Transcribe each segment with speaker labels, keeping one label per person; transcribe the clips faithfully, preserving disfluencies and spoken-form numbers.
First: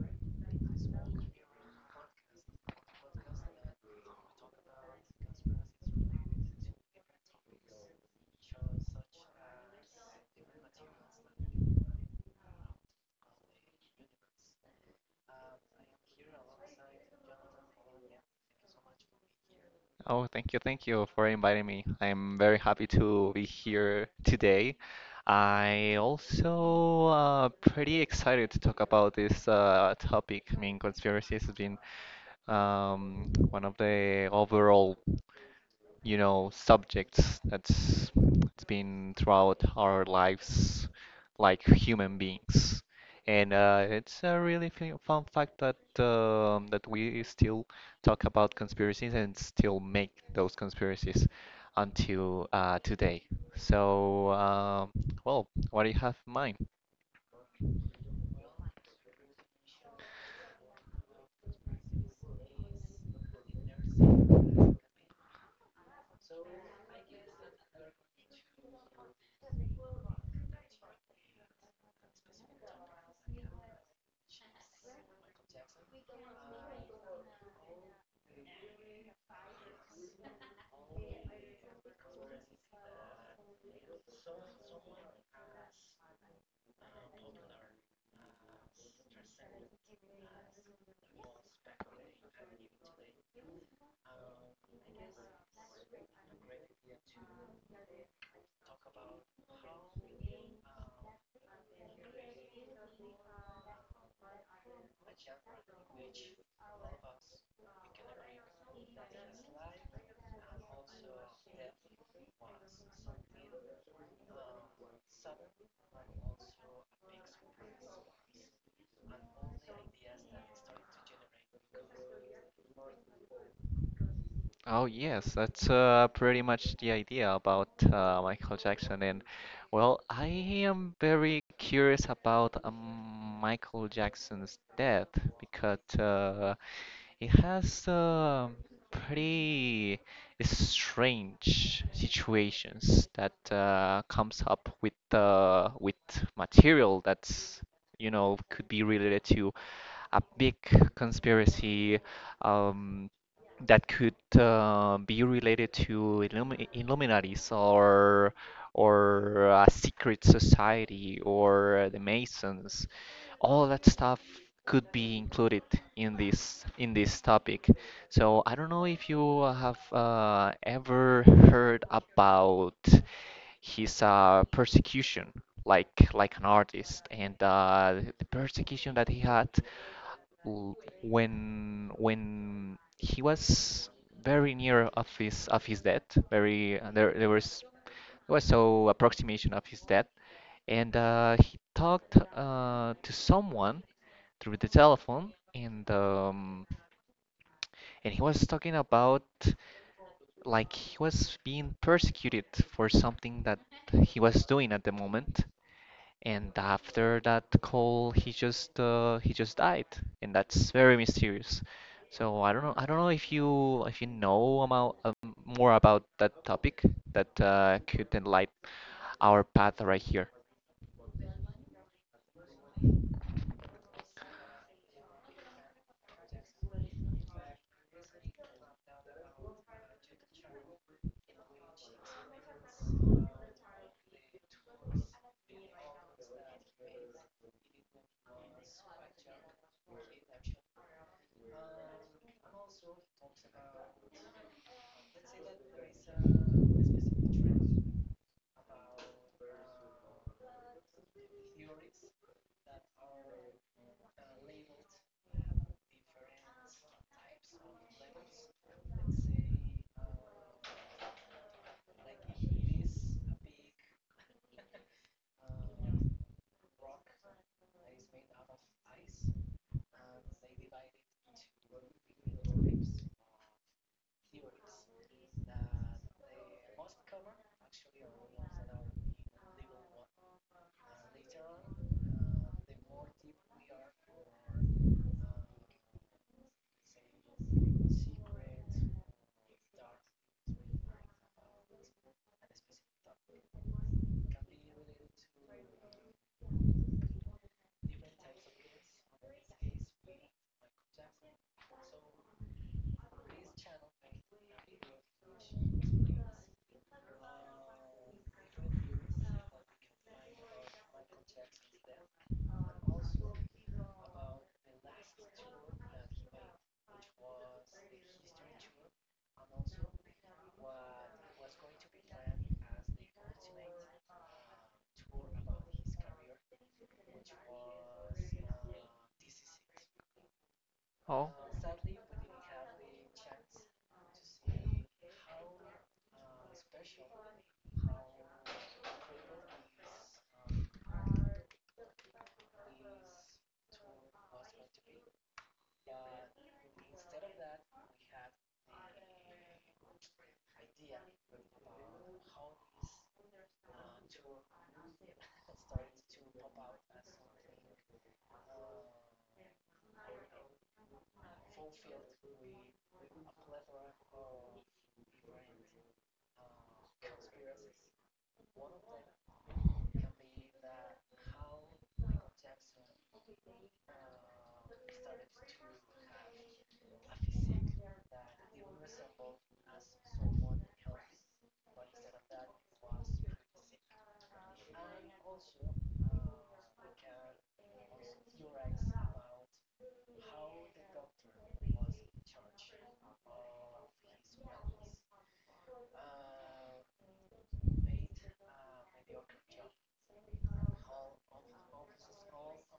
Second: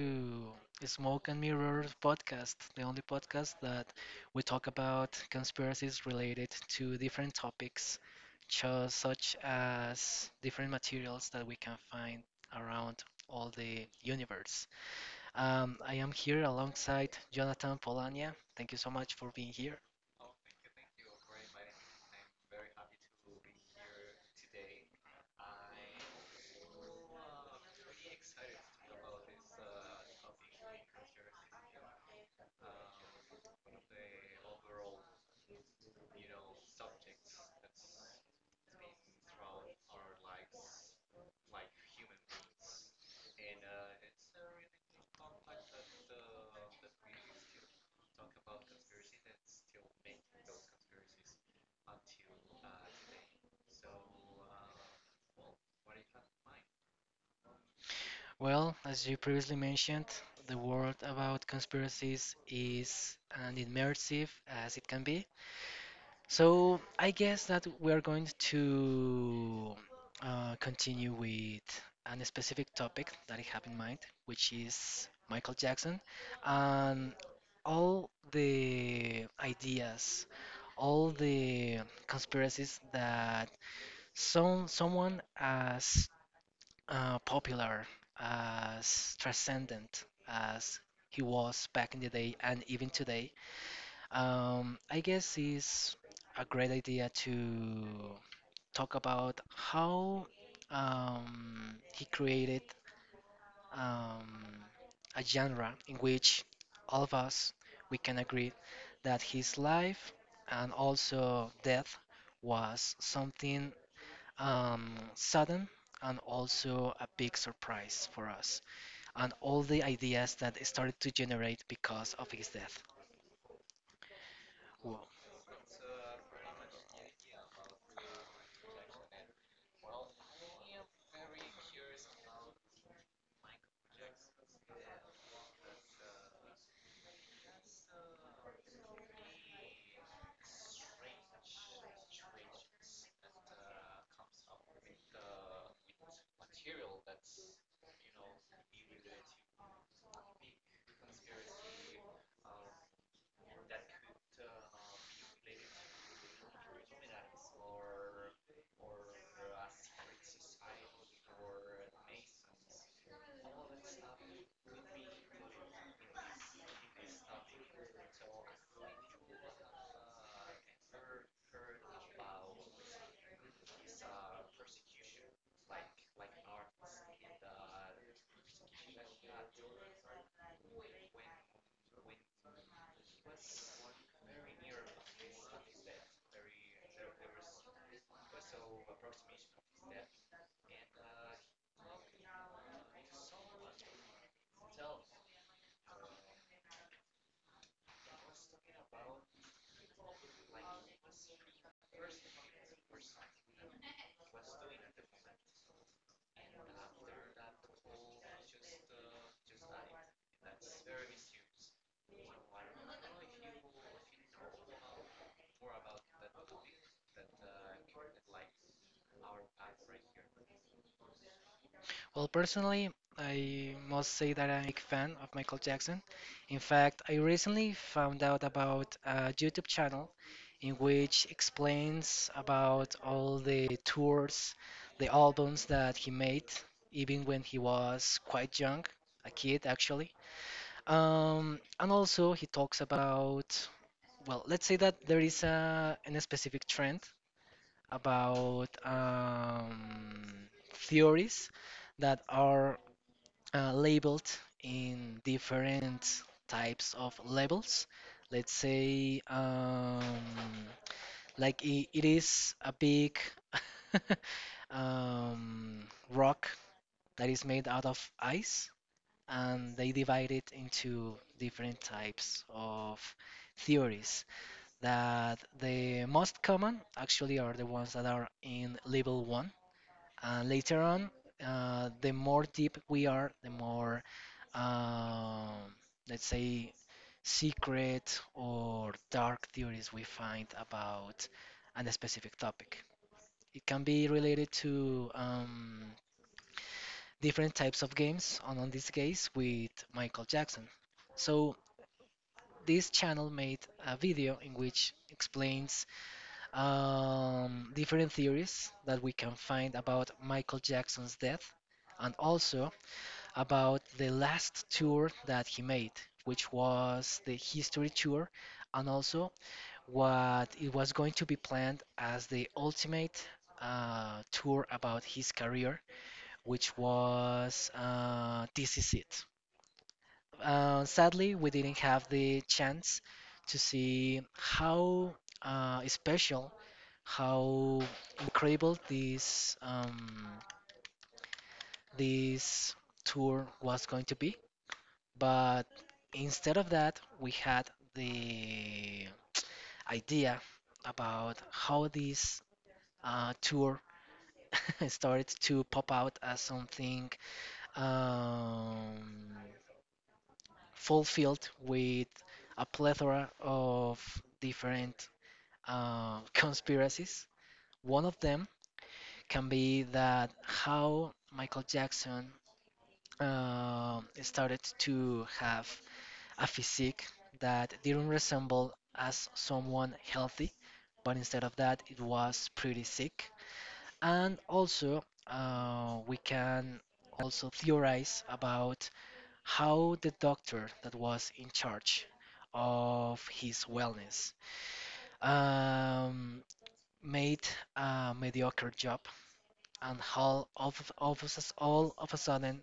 Speaker 1: to Smoke and Mirrors podcast, the only podcast that we talk about conspiracies related to different topics, just such as different materials that we can find around all the universe. Um, I am here alongside Jonathan Polania. Thank you so much for being here.
Speaker 2: Oh, thank you, thank you for inviting me. I'm very happy to be here today. I also uh, pretty excited to talk about this uh, topic. I mean, conspiracies has been um, one of the overall you know, subjects that's it's been throughout our lives like human beings. And uh, it's a really fu- fun fact that um, that we still talk about conspiracies and still make those conspiracies until uh, today. So, um, well, what do you have in mind?
Speaker 1: Well, as you previously mentioned, the world about conspiracies is as immersive as it can be. So I guess that we are going to uh, continue with a specific topic that I have in mind, which is Michael Jackson and all the ideas, all the conspiracies that some someone as uh, popular, as transcendent as he was back in the day and even today, um, I guess it's a great idea to talk about how um, he created um, a genre in which all of us we can agree that his life and also death was something um, sudden and also a big surprise for us, and all the ideas that started to generate because of his death.
Speaker 2: Oh yes, that's uh, pretty much the idea about uh, Michael Jackson. And well, I am very curious about um, Michael Jackson's death because uh, it has uh, pretty strange situations that uh, comes up with uh, with material that's you know could be related to a big conspiracy um, that could uh, be related to Illumi Illuminatis or or a secret society or the Masons. All that stuff could be included in this in this topic. So I don't know if you have uh, ever heard about his uh, persecution, like like an artist, and uh, the persecution that he had l- when when he was very near of his of his death, very uh, there there was there was so approximation of his death, and uh, he talked uh, to someone through the telephone, and um, and he was talking about like he was being persecuted for something that he was doing at the moment, and after that call, he just uh, he just died, and that's very mysterious. So I don't know. I don't know if you if you know about um, more about that topic that uh, could enlighten our path right here.
Speaker 1: Well, personally, I must say that I'm a big fan of Michael Jackson. In fact, I recently found out about a YouTube channel in which explains about all the tours, the albums that he made, even when he was quite young, a kid actually. Um, and also he talks about, well, let's say that there is a, an specific trend about um, theories that are uh, labeled in different types of levels. Let's say, um, like I it is a big um, rock that is made out of ice, and they divide it into different types of theories. That the most common actually are the ones that are in level one, uh, later on, uh, the more deep we are, the more, um, let's say, secret or dark theories we find about a specific topic. It can be related to um, different types of games, and on this case, with Michael Jackson. So, this channel made a video in which explains um, different theories that we can find about Michael Jackson's death and also about the last tour that he made, which was the history tour, and also what it was going to be planned as the ultimate uh, tour about his career, which was uh, This Is It. Uh,
Speaker 2: Oh,
Speaker 1: sadly, we didn't have the chance to see how uh, special, how incredible this um, this tour was going to be. But instead of that, we had the idea about how this uh, tour started to pop out as something um, fulfilled with a plethora of different uh, conspiracies. One of them can be that how Michael Jackson uh, started to have a physique that didn't resemble as someone healthy, but instead of that, it was pretty sick. And also, uh, we can also theorize about how the doctor that was in charge of his wellness um, made a mediocre job, and how all of, all of, a s- all of a sudden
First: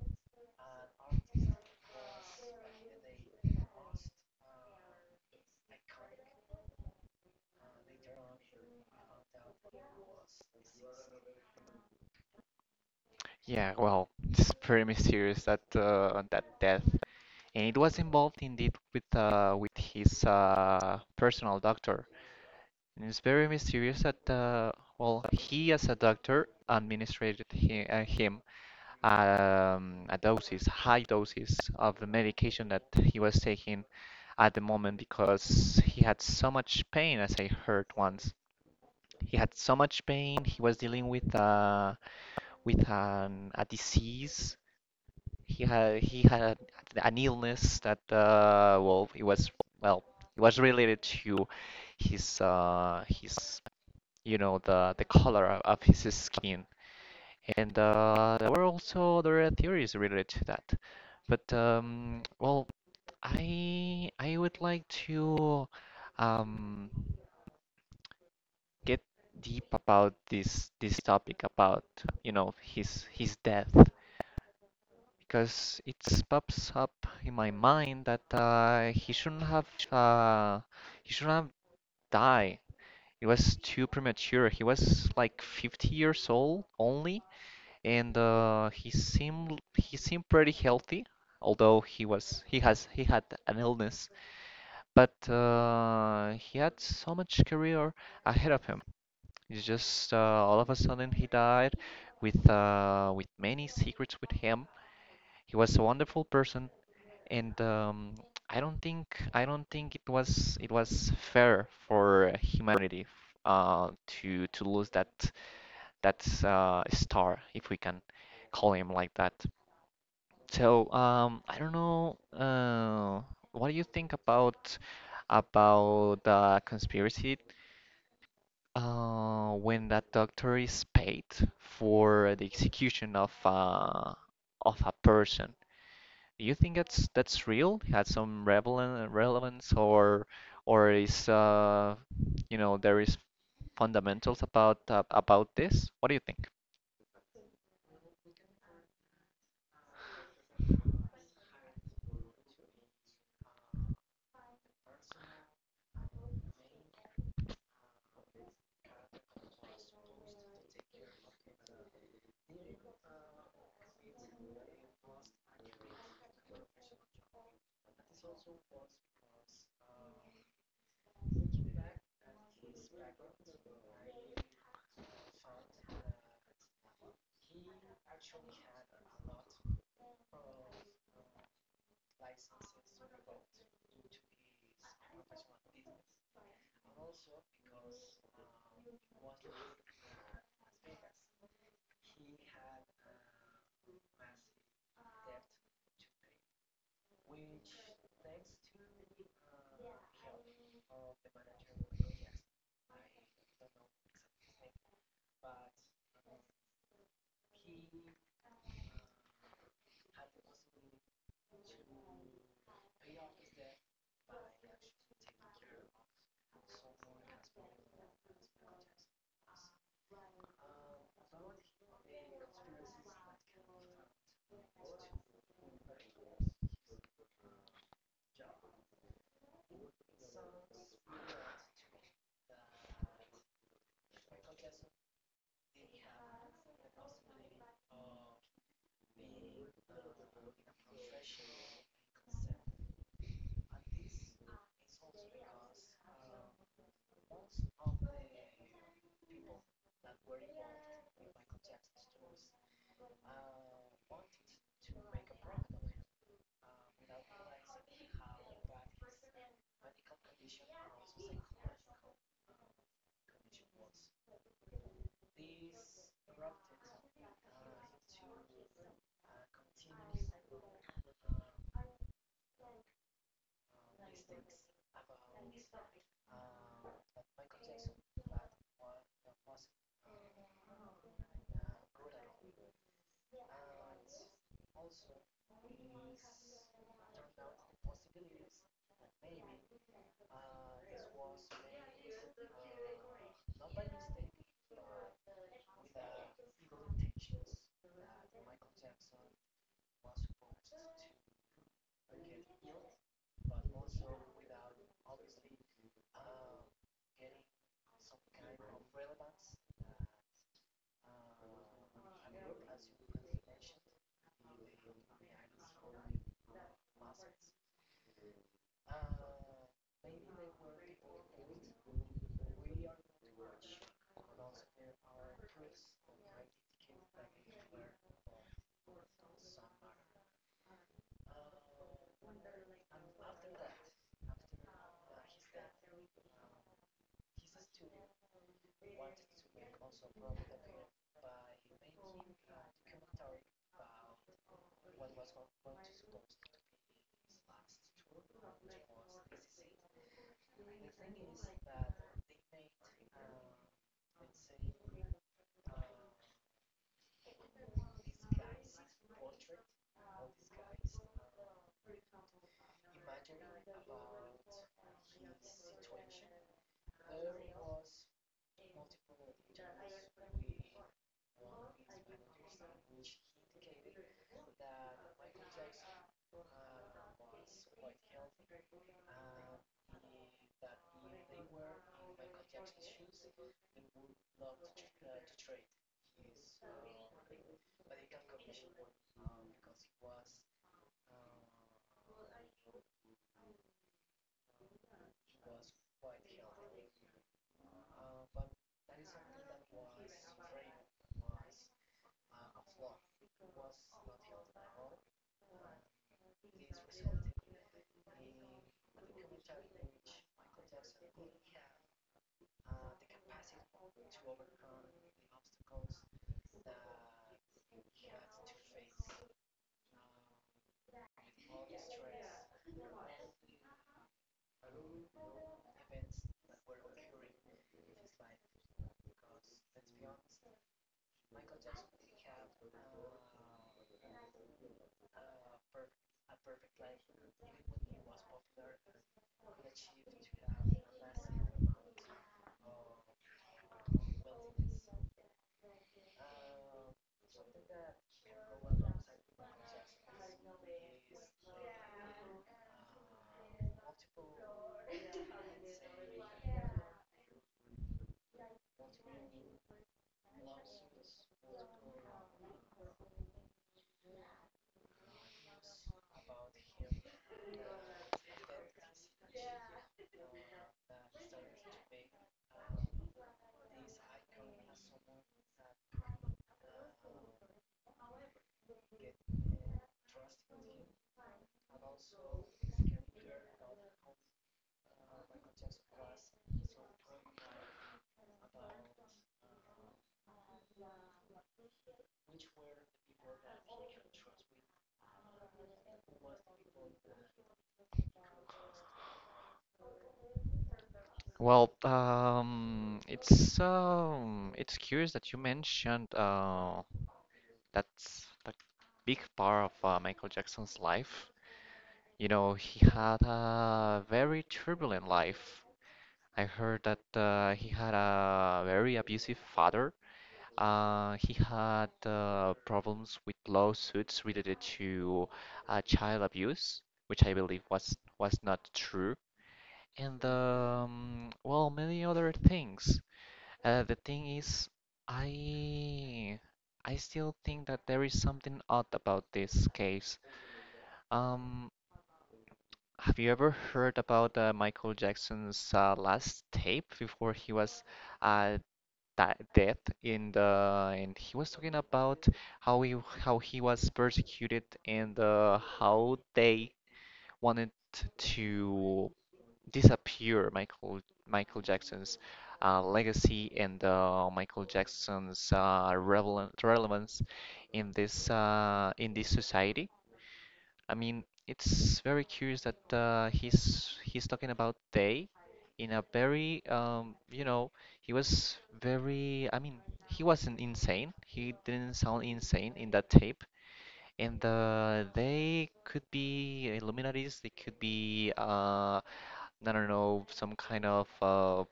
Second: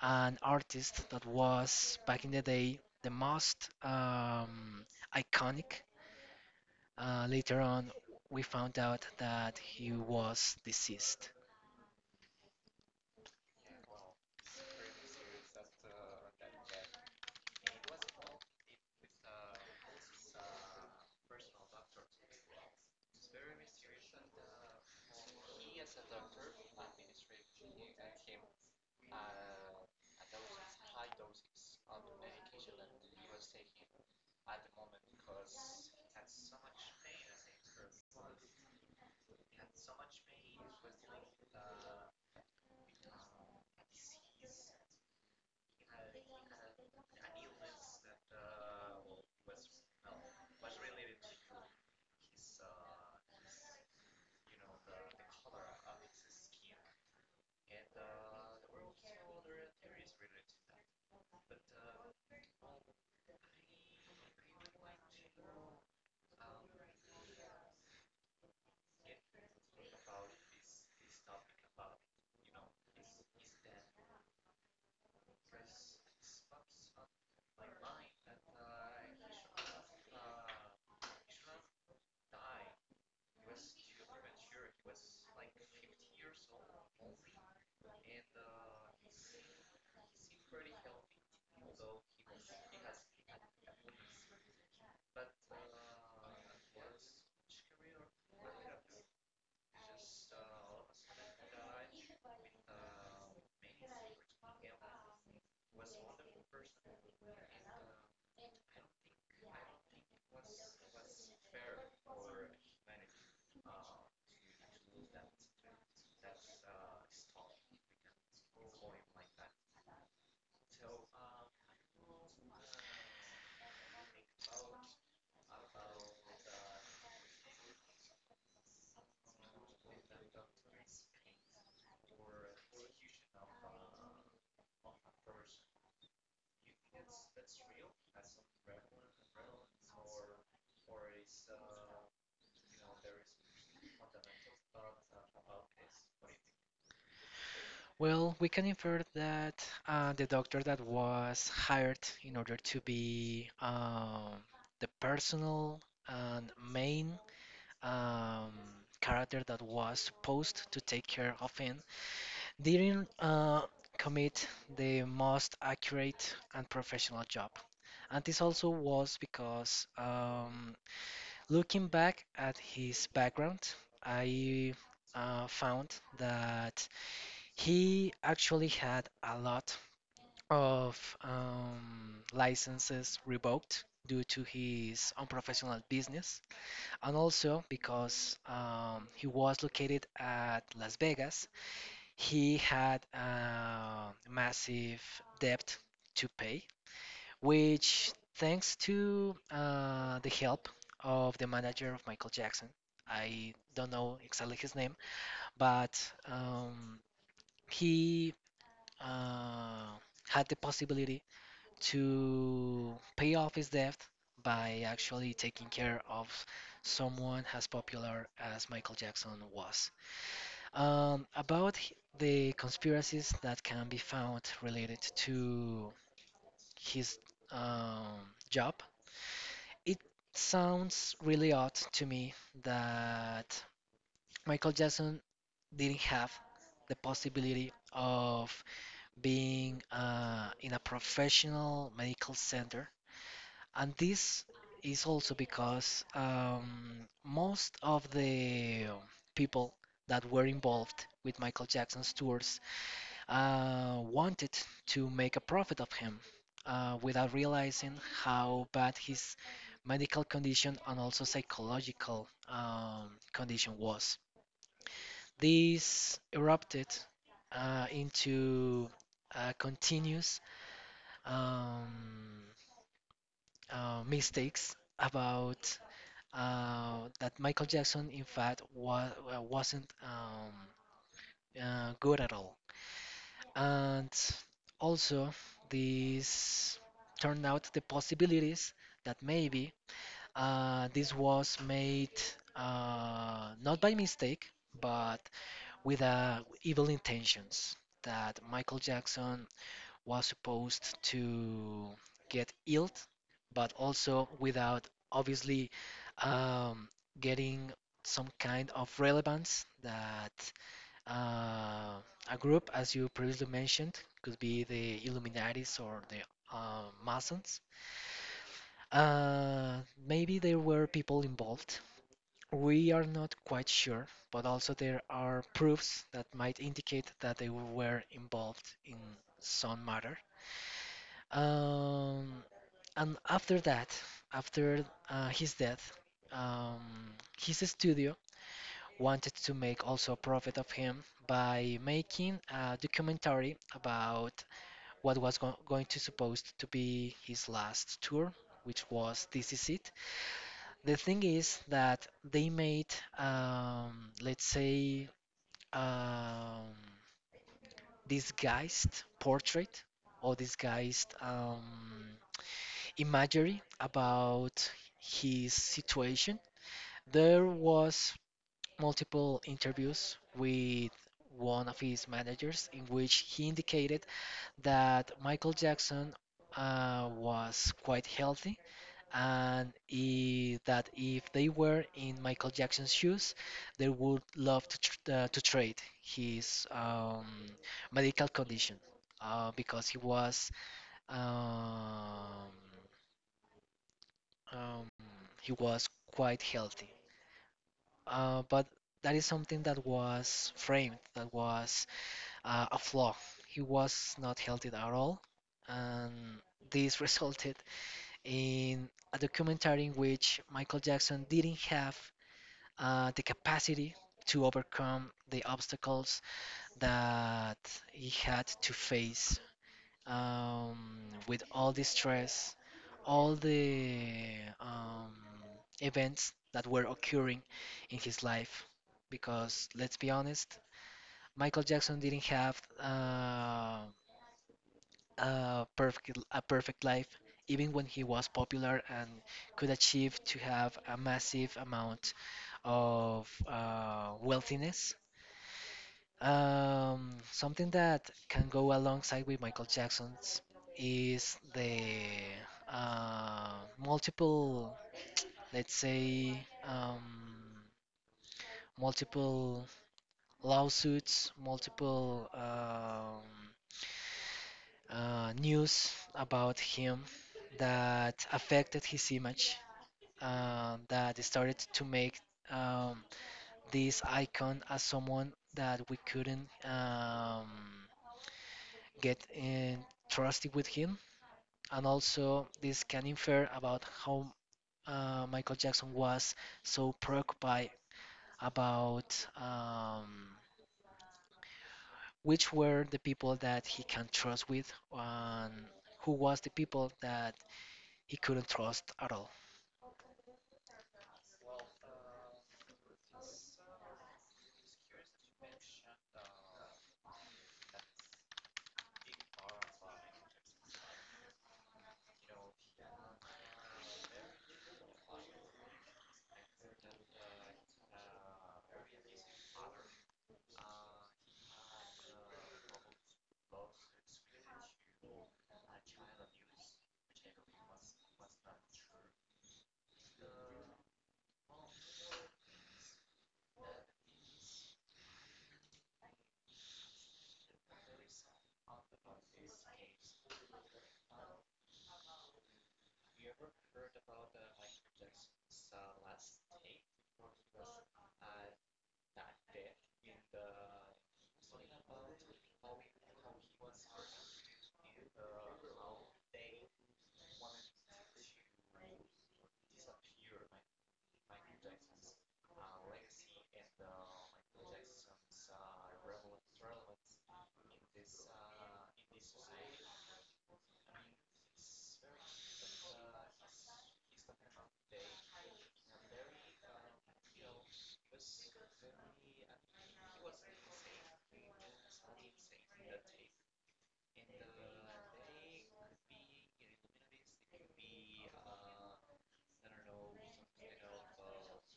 Speaker 1: an artist that was back in the day the most um, iconic. Uh, later on, we found out that he was deceased.
Speaker 2: yeah. Well, it's very mysterious that uh, that death, and it was involved indeed with uh, with his uh, personal doctor. And it's very mysterious that, uh, well, he as a doctor administered he, uh, him um, a doses, high doses of the medication that he was taking at the moment because he had so much pain, as I heard once. He had so much pain. He was dealing with uh, with an, a disease. He had he had an illness that uh, well, it was well, it was related to his uh, his you know the the color of, of his skin and uh, there were also there were theories related to that but um, well I I would like to um, get deep about this this topic about you know his his death because it pops up in my mind that uh, he shouldn't have uh, he shouldn't have died. It was too premature. He was like fifty years old only, and uh, he seemed he seemed pretty healthy, although he was he has he had an illness, but uh, he had so much career ahead of him. It's just uh, all of a sudden he died with uh, with many secrets with him. He was a wonderful person, and um, I don't think I don't think it was it was fair for humanity uh, to to lose that that uh, star, if we can call him like that. So, um, I don't know, uh, what do you think about about the conspiracy uh, when that doctor is paid for the execution of uh, of a person? Do you think that's that's real? Had some relevant relevance or or is uh, you know there is fundamentals about uh, about this? What do you think?
Speaker 1: Well, we can infer that uh, the doctor that was hired in order to be um, the personal and main um, character that was supposed to take care of him. They didn't uh, commit the most accurate and professional job. And this also was because um, looking back at his background, I uh, found that he actually had a lot of um, licenses revoked due to his unprofessional business, and also because um, he was located at Las Vegas, he had a massive debt to pay, which, thanks to uh, the help of the manager of Michael Jackson, I don't know exactly his name, but um, he uh, had the possibility to pay off his debt by actually taking care of someone as popular as Michael Jackson was. Um, about h- the conspiracies that can be found related to his um, job, it sounds really odd to me that Michael Jackson didn't have the possibility of being uh, in a professional medical center. And this is also because um, most of the people that were involved with Michael Jackson's tours uh, wanted to make a profit of him uh, without realizing how bad his medical condition and also psychological um, condition was. This erupted uh, into uh, continuous um, uh, mistakes about uh, that Michael Jackson, in fact, wa- wasn't um, uh, good at all. And also, this turned out the possibilities that maybe uh, this was made uh, not by mistake, but with uh, evil intentions. That Michael Jackson was supposed to get ill, but also without obviously um, getting some kind of relevance that uh, a group, as you previously mentioned, could be the Illuminatis or the uh, Masons. Uh, Maybe there were people involved. We are not quite sure, but also there are proofs that might indicate that they were involved in some matter. Um, and after that, after uh, his death, um, his studio wanted to make also a profit of him by making a documentary about what was go- going to supposed to be his last tour, which was This Is It. The thing is that they made um, let's say, um, disguised portrait or disguised um, imagery about his situation. There was multiple interviews with one of his managers in which he indicated that Michael Jackson uh, was quite healthy, and i- that if they were in Michael Jackson's shoes, they would love to, tr- uh, to trade his um, medical condition uh, because he was um, um, he was quite healthy. Uh, but that is something that was framed, that was uh, a flaw. He was not healthy at all, and this resulted in a documentary in which Michael Jackson didn't have uh, the capacity to overcome the obstacles that he had to face um, with all the stress, all the um, events that were occurring in his life. Because let's be honest, Michael Jackson didn't have uh, a perfect a perfect life, even when he was popular and could achieve to have a massive amount of uh, wealthiness. Um, something that can go alongside with Michael Jackson's is the uh, multiple, let's say, um, multiple lawsuits, multiple um, uh, news about him that affected his image, uh, that started to make um, this icon as someone that we couldn't. Um, get in trusty with him. And also, this can infer about how uh, Michael Jackson was so preoccupied about um, which were the people that he can trust with and who was the people that he couldn't trust at all.
Speaker 2: Well, um, it's um, it's curious that you mentioned uh, that's the big part of uh, Michael Jackson's life. You know, he had a very turbulent life. I heard that uh, he had a very abusive father. Uh, he had uh, problems with lawsuits related to uh, child abuse, which I believe was was not true, and um, well, many other things. Uh, the thing is, I I still think that there is something odd about this case. Um, have you ever heard about uh, Michael Jackson's uh, last tape before he was uh, di dead in the and he was talking about how he how he was persecuted and uh, how they wanted to disappear Michael Michael Jackson's uh, legacy and uh, Michael Jackson's uh, relevant, relevance in this uh, in this society. I mean, it's very curious that uh, he's he's talking about they in a very um, you know he was very I mean he wasn't insane. He didn't sound insane in that tape. And uh, they could be Illuminatis, they could be uh, I don't know, some kind of, uh,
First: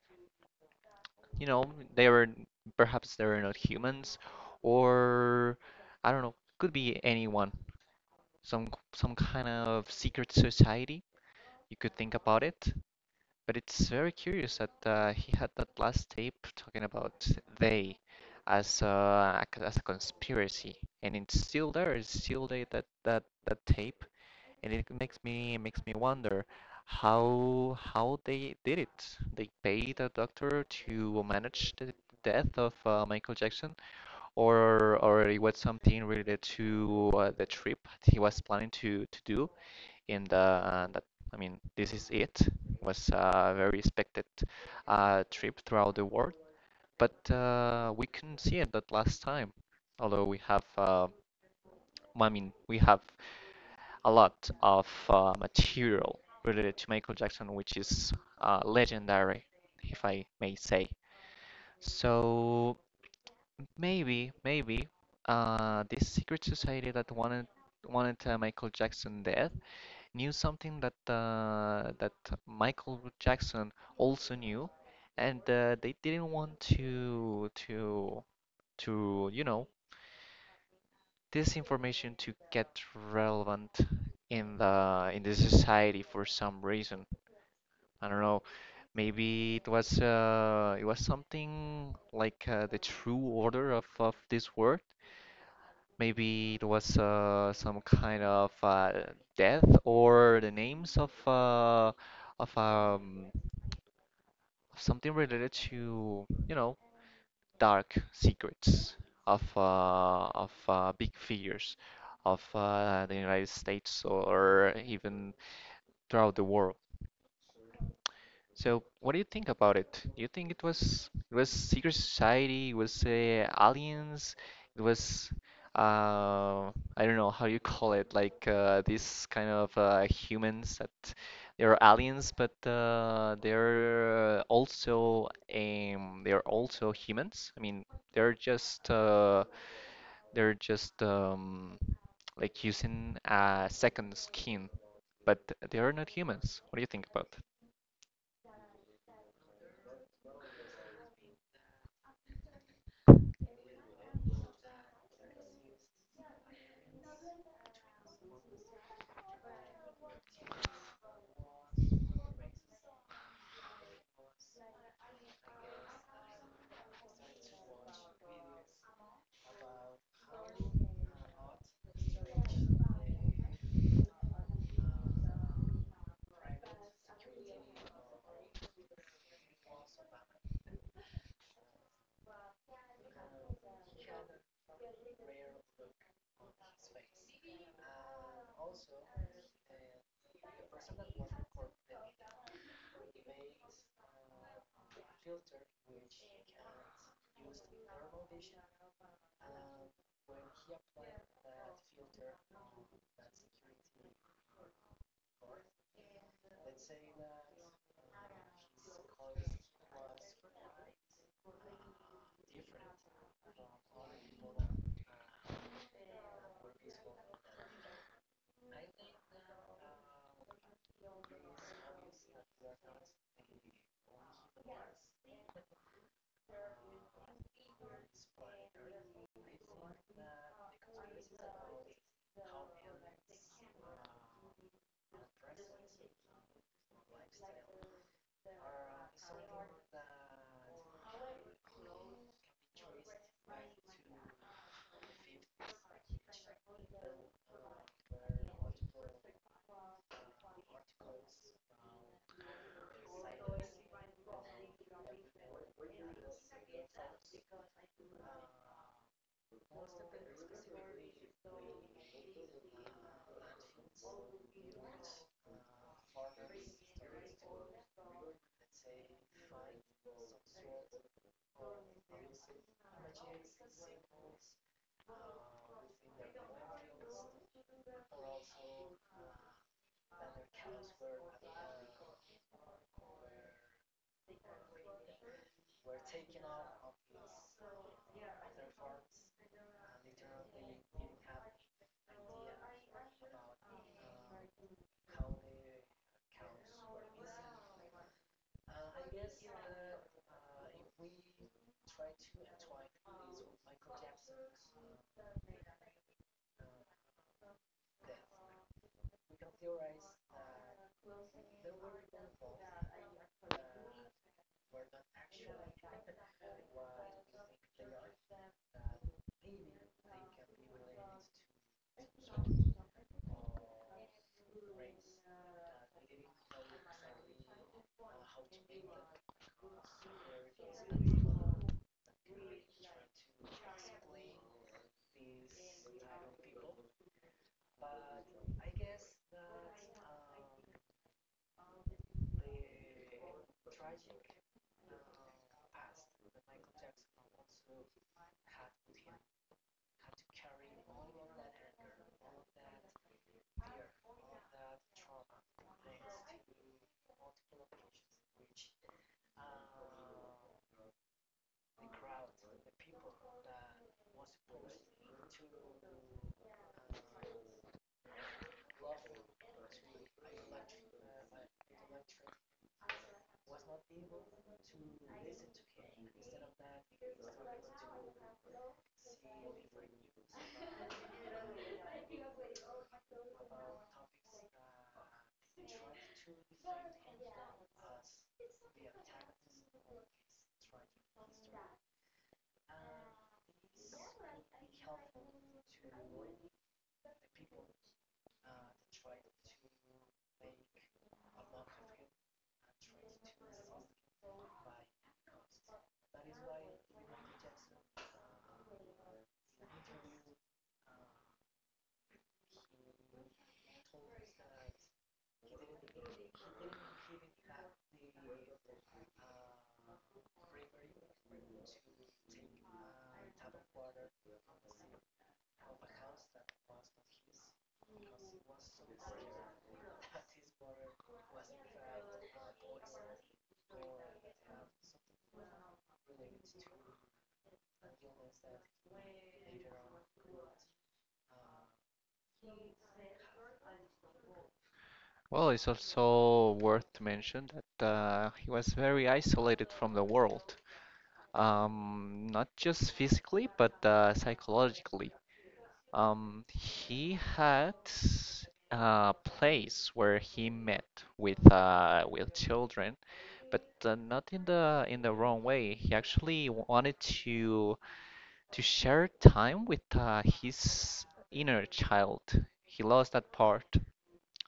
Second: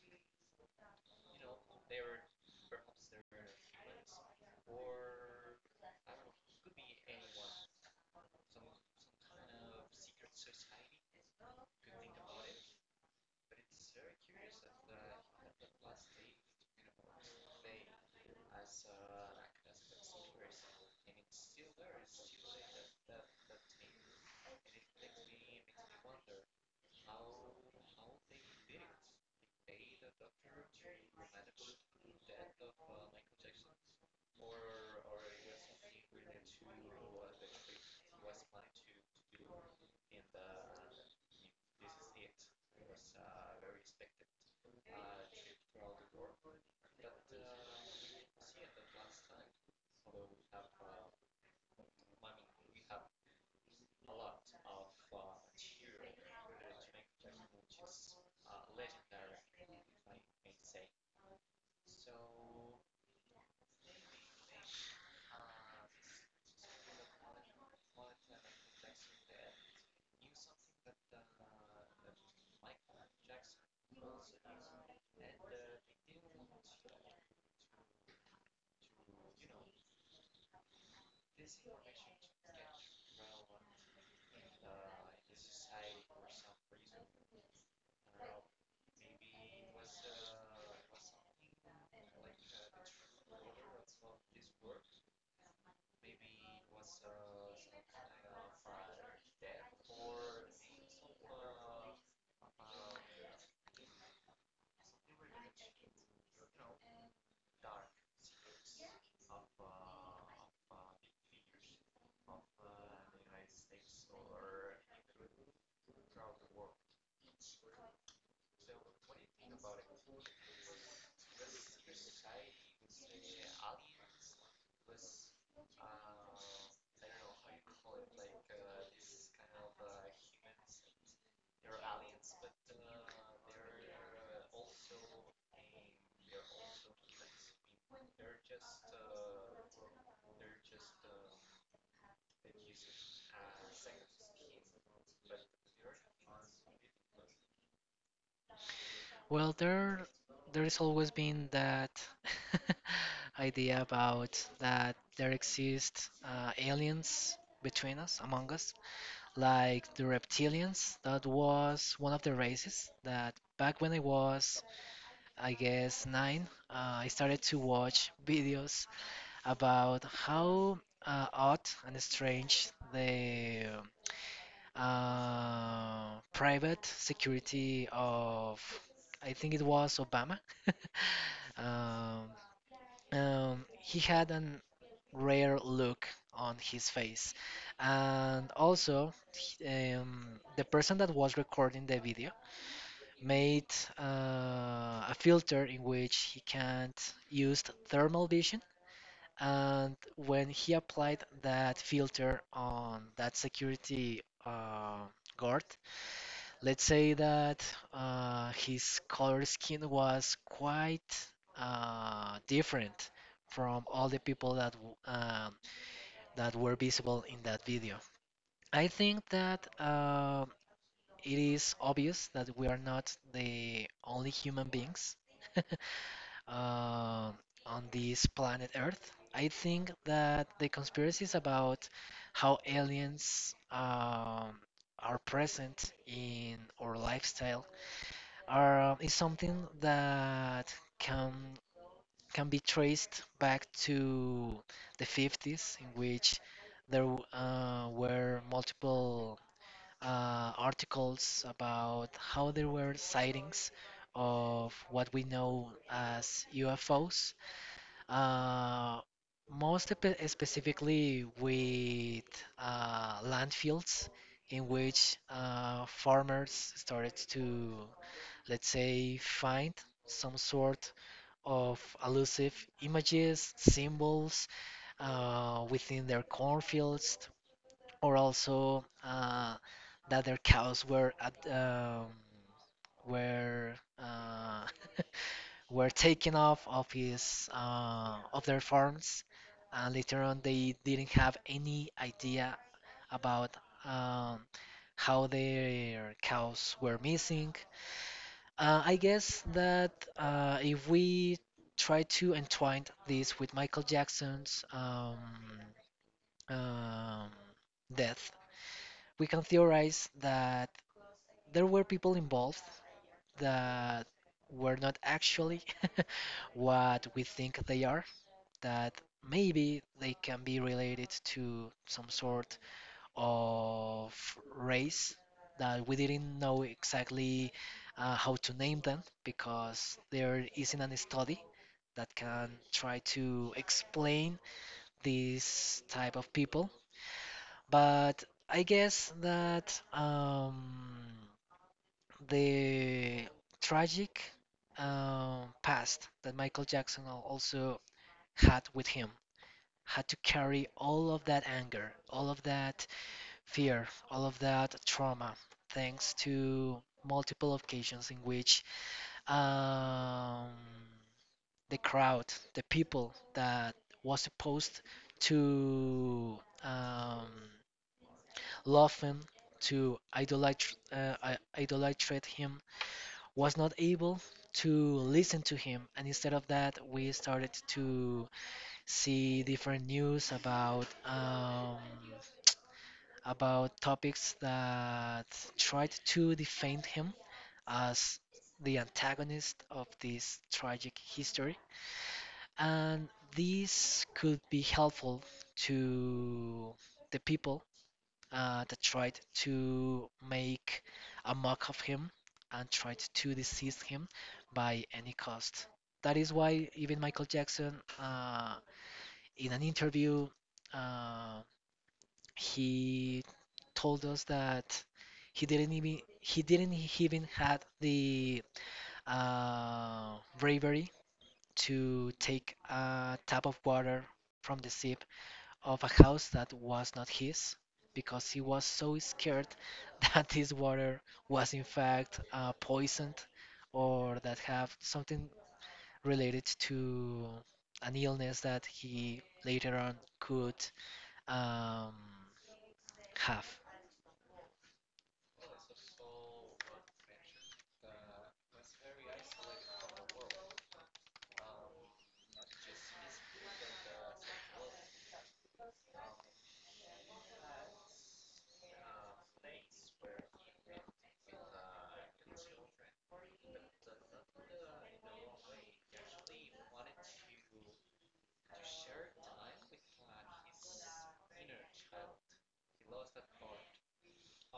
Speaker 2: you know, they were perhaps they were not humans, or I don't know, could be anyone, some some kind of secret society. You could think about it, but it's very curious that uh, he had that last tape talking about they as a, as a conspiracy, and it's still there. It's still there that that that tape, and it makes me makes me wonder how how they did it. They paid a doctor to manage the death of uh, Michael Jackson, or or it was something related to uh, the trip he was planning to to do in the uh, that I mean this is it. It was a very expected uh, trip throughout the world, but uh, we couldn't see it that last time. Although we have, uh, well, I mean, we have a lot of uh, material related to Michael Jackson, which is uh, legendary, if I may say. So maybe, maybe uh, this secret society that wanted wanted uh, Michael Jackson dead knew something that uh, that Michael Jackson also knew, and uh, they didn't want to to to you know this information to get relevant in the in the society for some reason. I don't know. Maybe it was uh, it was something like uh, the true order of, of this world. Maybe it was uh, some kind of uh, death or the names of uh, of um, something related to, you know, dark secrets of uh, of uh, big figures of uh, the United States or even throughout the world. So, what do you think about it? Do you think it was it was secret society? It was uh, aliens? It was uh, I don't know how you call it, like uh, these kind of uh, humans that they're aliens, but uh, they're also um, they're also humans. I mean, they're just uh, they're just um, like using a second skin, but they are not humans. What do you think about?
Speaker 1: Well, there there has always been that idea about that there exist uh, aliens between us, among us, like the reptilians. That was one of the races that back when I was, I guess, nine, uh, I started to watch videos about how uh, odd and strange the uh, private security of, I think it was Obama, um, um, he had an rare look on his face. And also, he- um, the person that was recording the video made uh, a filter in which he can't use thermal vision. And when he applied that filter on that security uh, guard, let's say that uh, his color skin was quite uh, different from all the people that w- um that were visible in that video. I think that um it is obvious that we are not the only human beings uh, on this planet Earth. I think that the conspiracies about how aliens um, are present in our lifestyle are is something that can can be traced back to the fifties, in which there w- uh, were multiple uh, articles about how there were sightings of what we know as U F Os. Uh, most spe- Specifically with uh, landfills in which uh, farmers started to, let's say, find some sort of elusive images, symbols uh, within their cornfields, or also uh, that their cows were at, um, were uh, were taken off of his uh, of their farms, and later on they didn't have any idea about um, how their cows were missing. uh, I guess that uh, if we try to entwine this with Michael Jackson's um, um, death, we can theorize that there were people involved that were not actually what we think they are, that maybe they can be related to some sort of race that we didn't know exactly uh, how to name them because there isn't any study that can try to explain this type of people. But I guess that um, the tragic um, past that Michael Jackson al- also had with him had to carry all of that anger, all of that fear, all of that trauma, thanks to multiple occasions in which um, the crowd, the people that was supposed to um, love him, to idolate, uh, idolatrate him, was not able to listen to him. And instead of that, we started to see different news about um, about topics that tried to defend him as the antagonist of this tragic history. And this could be helpful to the people uh, that tried to make a mock of him and tried to deceive him by any cost. That is why even Michael Jackson, uh, in an interview, uh, he told us that he didn't even he didn't even had the uh, bravery to take a tap of water from the sip of a house that was not his, because he was so scared that this water was in fact uh, poisoned or that have something related to an illness that he later on could um, have.
Speaker 2: Well, it's also worth to mention that uh, he was very isolated from the world, um, not just physically, but uh, psychologically. Um, he had a place where he met with uh, with children, but uh, not in the in the wrong way. He actually wanted to to share time with uh, his inner child. He lost that part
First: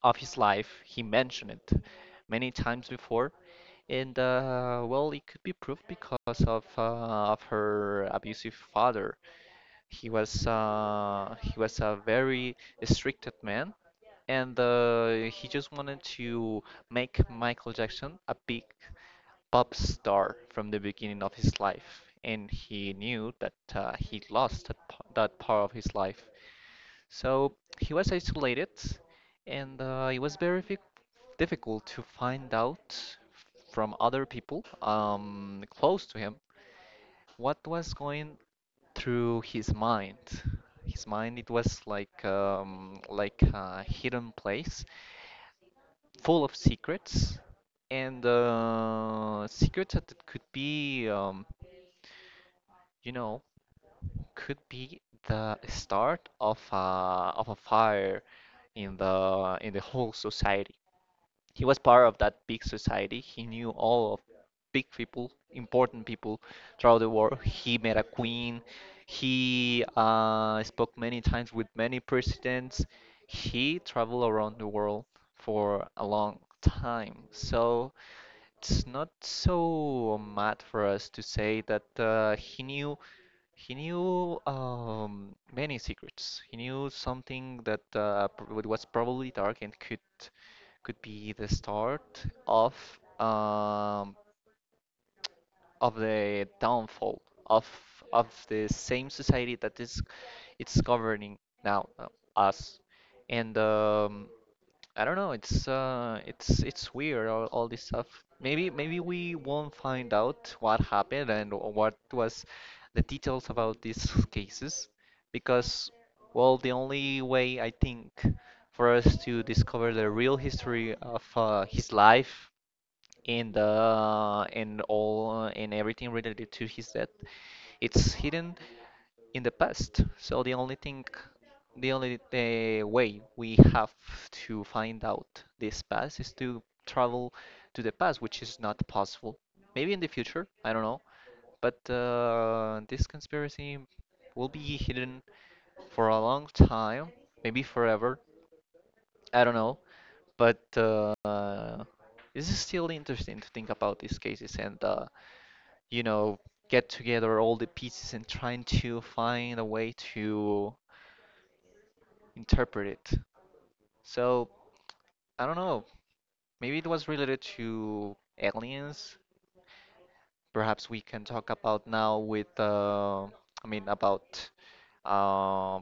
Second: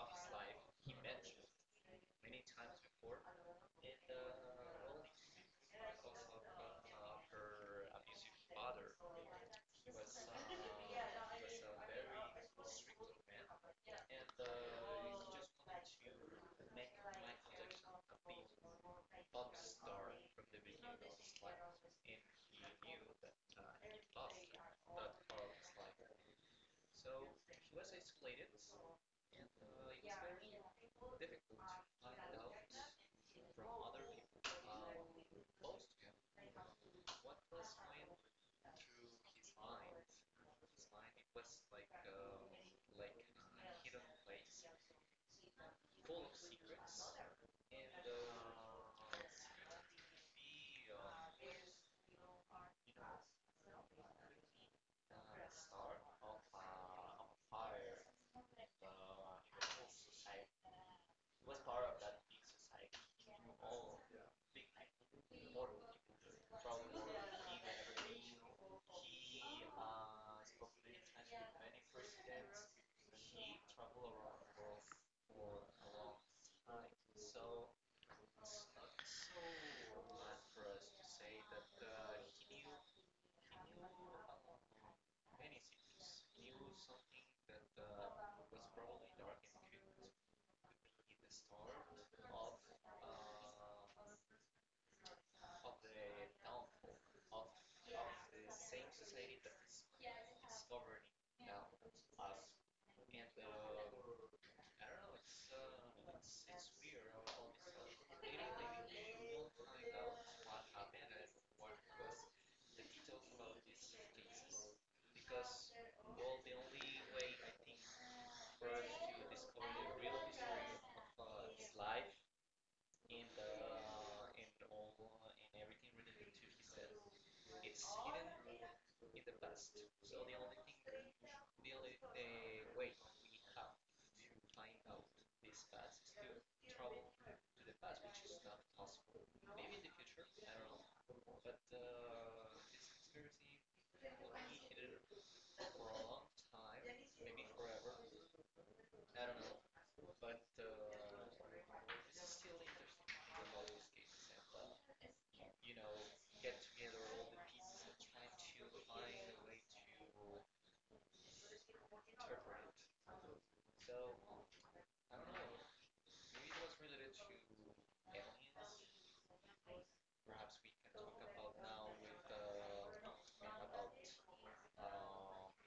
Speaker 2: of his life. He mentioned it many times before, and uh, well, it could be proved because of uh, of her abusive father. He was uh, he was a very restricted man, and uh, he just wanted to make Michael Jackson a big pop star from the beginning of his life. And he knew that uh, he lost that, that part of his life. So he was isolated and uh, it was very difficult to find out from other people um, close to him what was going through his mind. His mind, it was like um, like a hidden place full of secrets and uh, secrets that it could be um, you know could be the start of a of a fire in the in the whole society. He was part of that big society. He knew all of big people, important people throughout the world. He met a queen. He uh, spoke many times with many presidents. He traveled around the world for a long time. So it's not so mad for us to say that uh, he knew he knew um, many secrets. He knew something that uh, pr- was probably dark and could could be the start of um, of the downfall of of the same society that is it's governing now uh, us. And um, I don't know. It's uh, it's it's weird all, all this stuff. Maybe maybe we won't find out what happened and what was the details about these cases, because well, the only way I think for us to discover the real history of uh, his life and uh, and all uh, and everything related to his death, it's hidden in the past. So the only thing, the only uh, way we have to find out this past is to travel to the past, which is not possible. Maybe in the future, I don't know. But uh, this conspiracy will be hidden for a long time, maybe forever. I don't know. But uh, this is still interesting to think about these cases and, uh, you know, get together all the pieces and trying to find a way to interpret it. So I don't know. Maybe it was related to aliens. Perhaps we can talk about now with uh, I mean about uh,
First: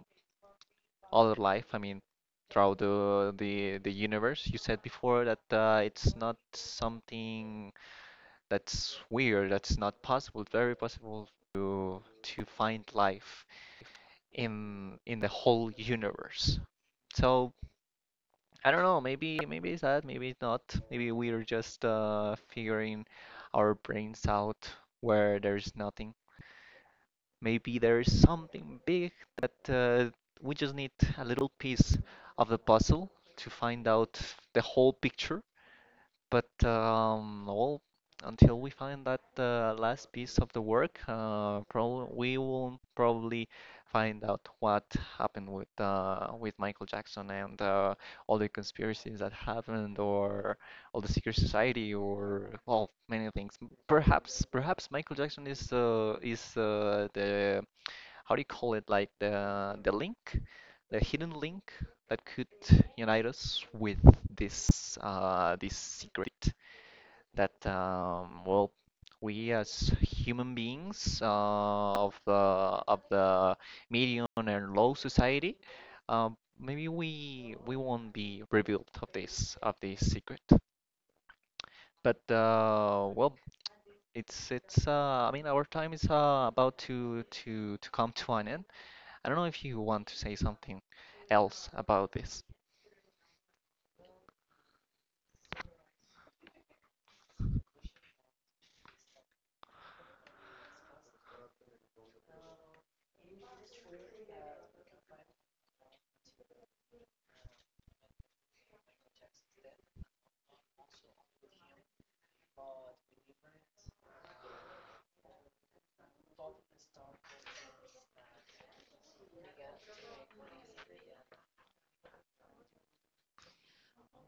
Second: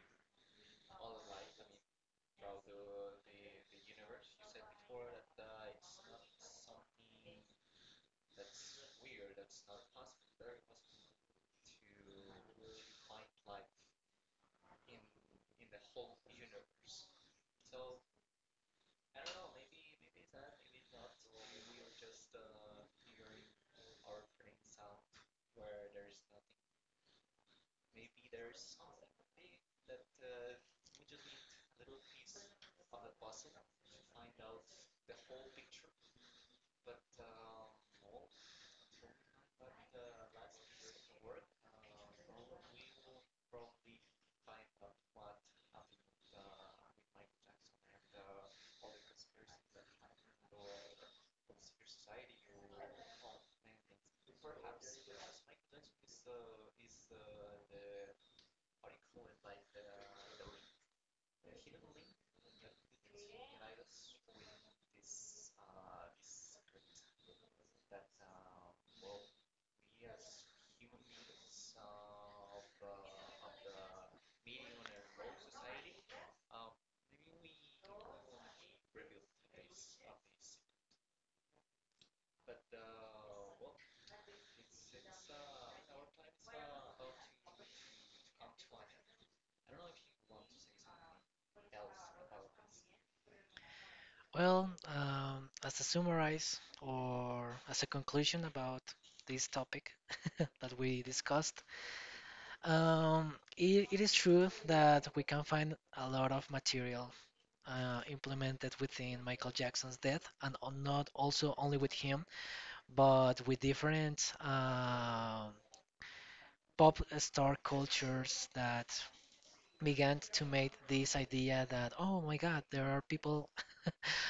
Speaker 2: other life. I mean throughout the the the universe. You said before that uh, it's not something that's weird. That's not possible. It's very possible to to find life in in the whole universe. So I don't know, maybe maybe it's that, maybe it's not. Maybe we're just uh, figuring our brains out where there's nothing. Maybe there is something big that uh, we just need a little piece of the puzzle to find out the whole picture. But um, well, until we find that uh, last piece of the work, uh, prob we will probably find out what happened with uh, with Michael Jackson and uh, all the conspiracies that happened, or all the secret society, or well, many things. Perhaps, perhaps Michael Jackson is uh, is uh, the how do you call it? Like the the link, the hidden link that could unite us with this uh, this secret that um, well, we as human beings uh, of the of the medium and low society, um, maybe we we won't be revealed of this of this secret. But uh, well, it's it's uh, I mean our time is uh, about to to to come to an end. I don't know if you want to say something else about this.
Speaker 1: Well, um, as a summarize or as a conclusion about this topic that we discussed, um, it, it is true that we can find a lot of material uh, implemented within Michael Jackson's death, and on- not also only with him, but with different uh, pop star cultures that began to make this idea that oh my god there are people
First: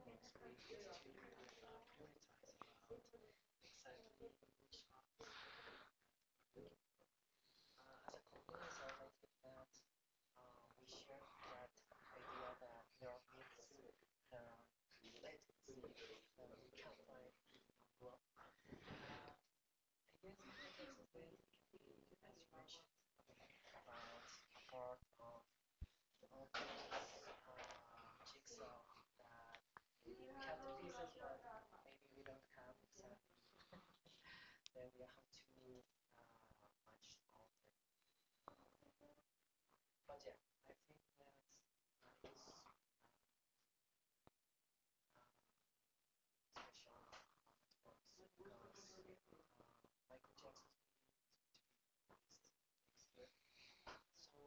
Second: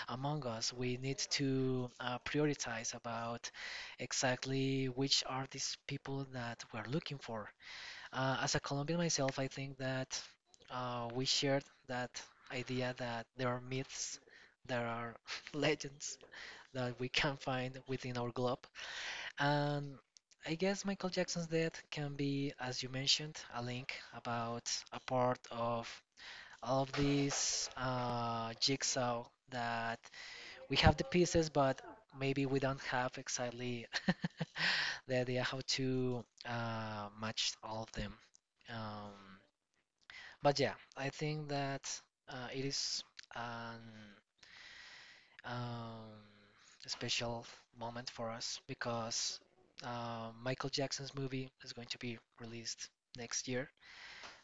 Speaker 1: among us, we need to uh, prioritize about exactly which are these people that we're looking for. Uh, as a Colombian myself, I think that uh, we shared that idea that there are myths, there are legends that we can find within our globe. And I guess Michael Jackson's death can be, as you mentioned, a link about a part of all of these uh, jigsaw that we have the pieces, but maybe we don't have exactly the idea how to uh, match all of them. Um, but yeah, I think that uh, it is an um, a special moment for us because uh, Michael Jackson's movie is going to be released next year.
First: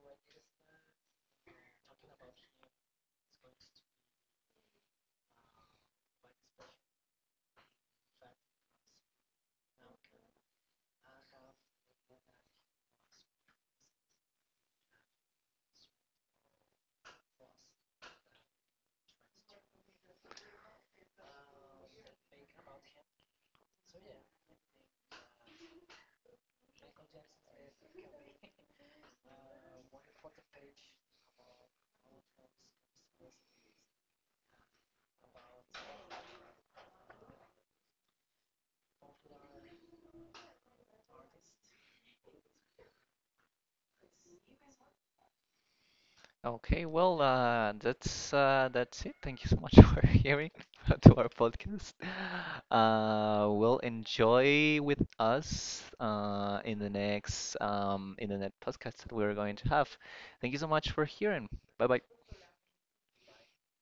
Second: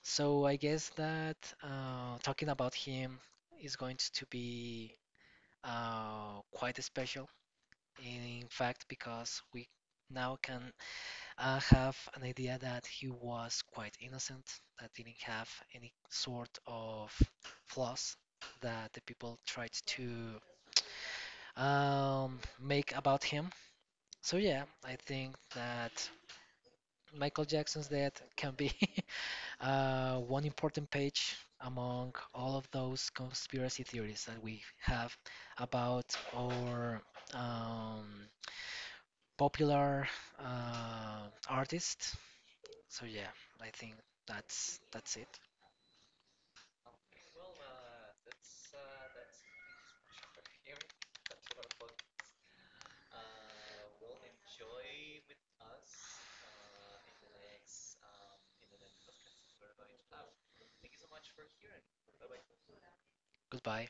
Speaker 1: So I guess that uh, talking about him is going to be uh, quite special, in fact, because we now can uh, have an idea that he was quite innocent, that didn't have any sort of flaws that the people tried to um, make about him. So yeah, I think that Michael Jackson's death can be uh, one important page among all of those conspiracy theories that we have about our um, popular uh, artist. So yeah, I think that's that's it.
Speaker 2: Okay, well, uh, that's uh, that's it. Thank you so much for hearing to our podcast. Uh, we'll enjoy with us uh, in the next um, in the next podcast that we're going to have. Thank you so much for hearing. Bye bye.
Speaker 1: Goodbye.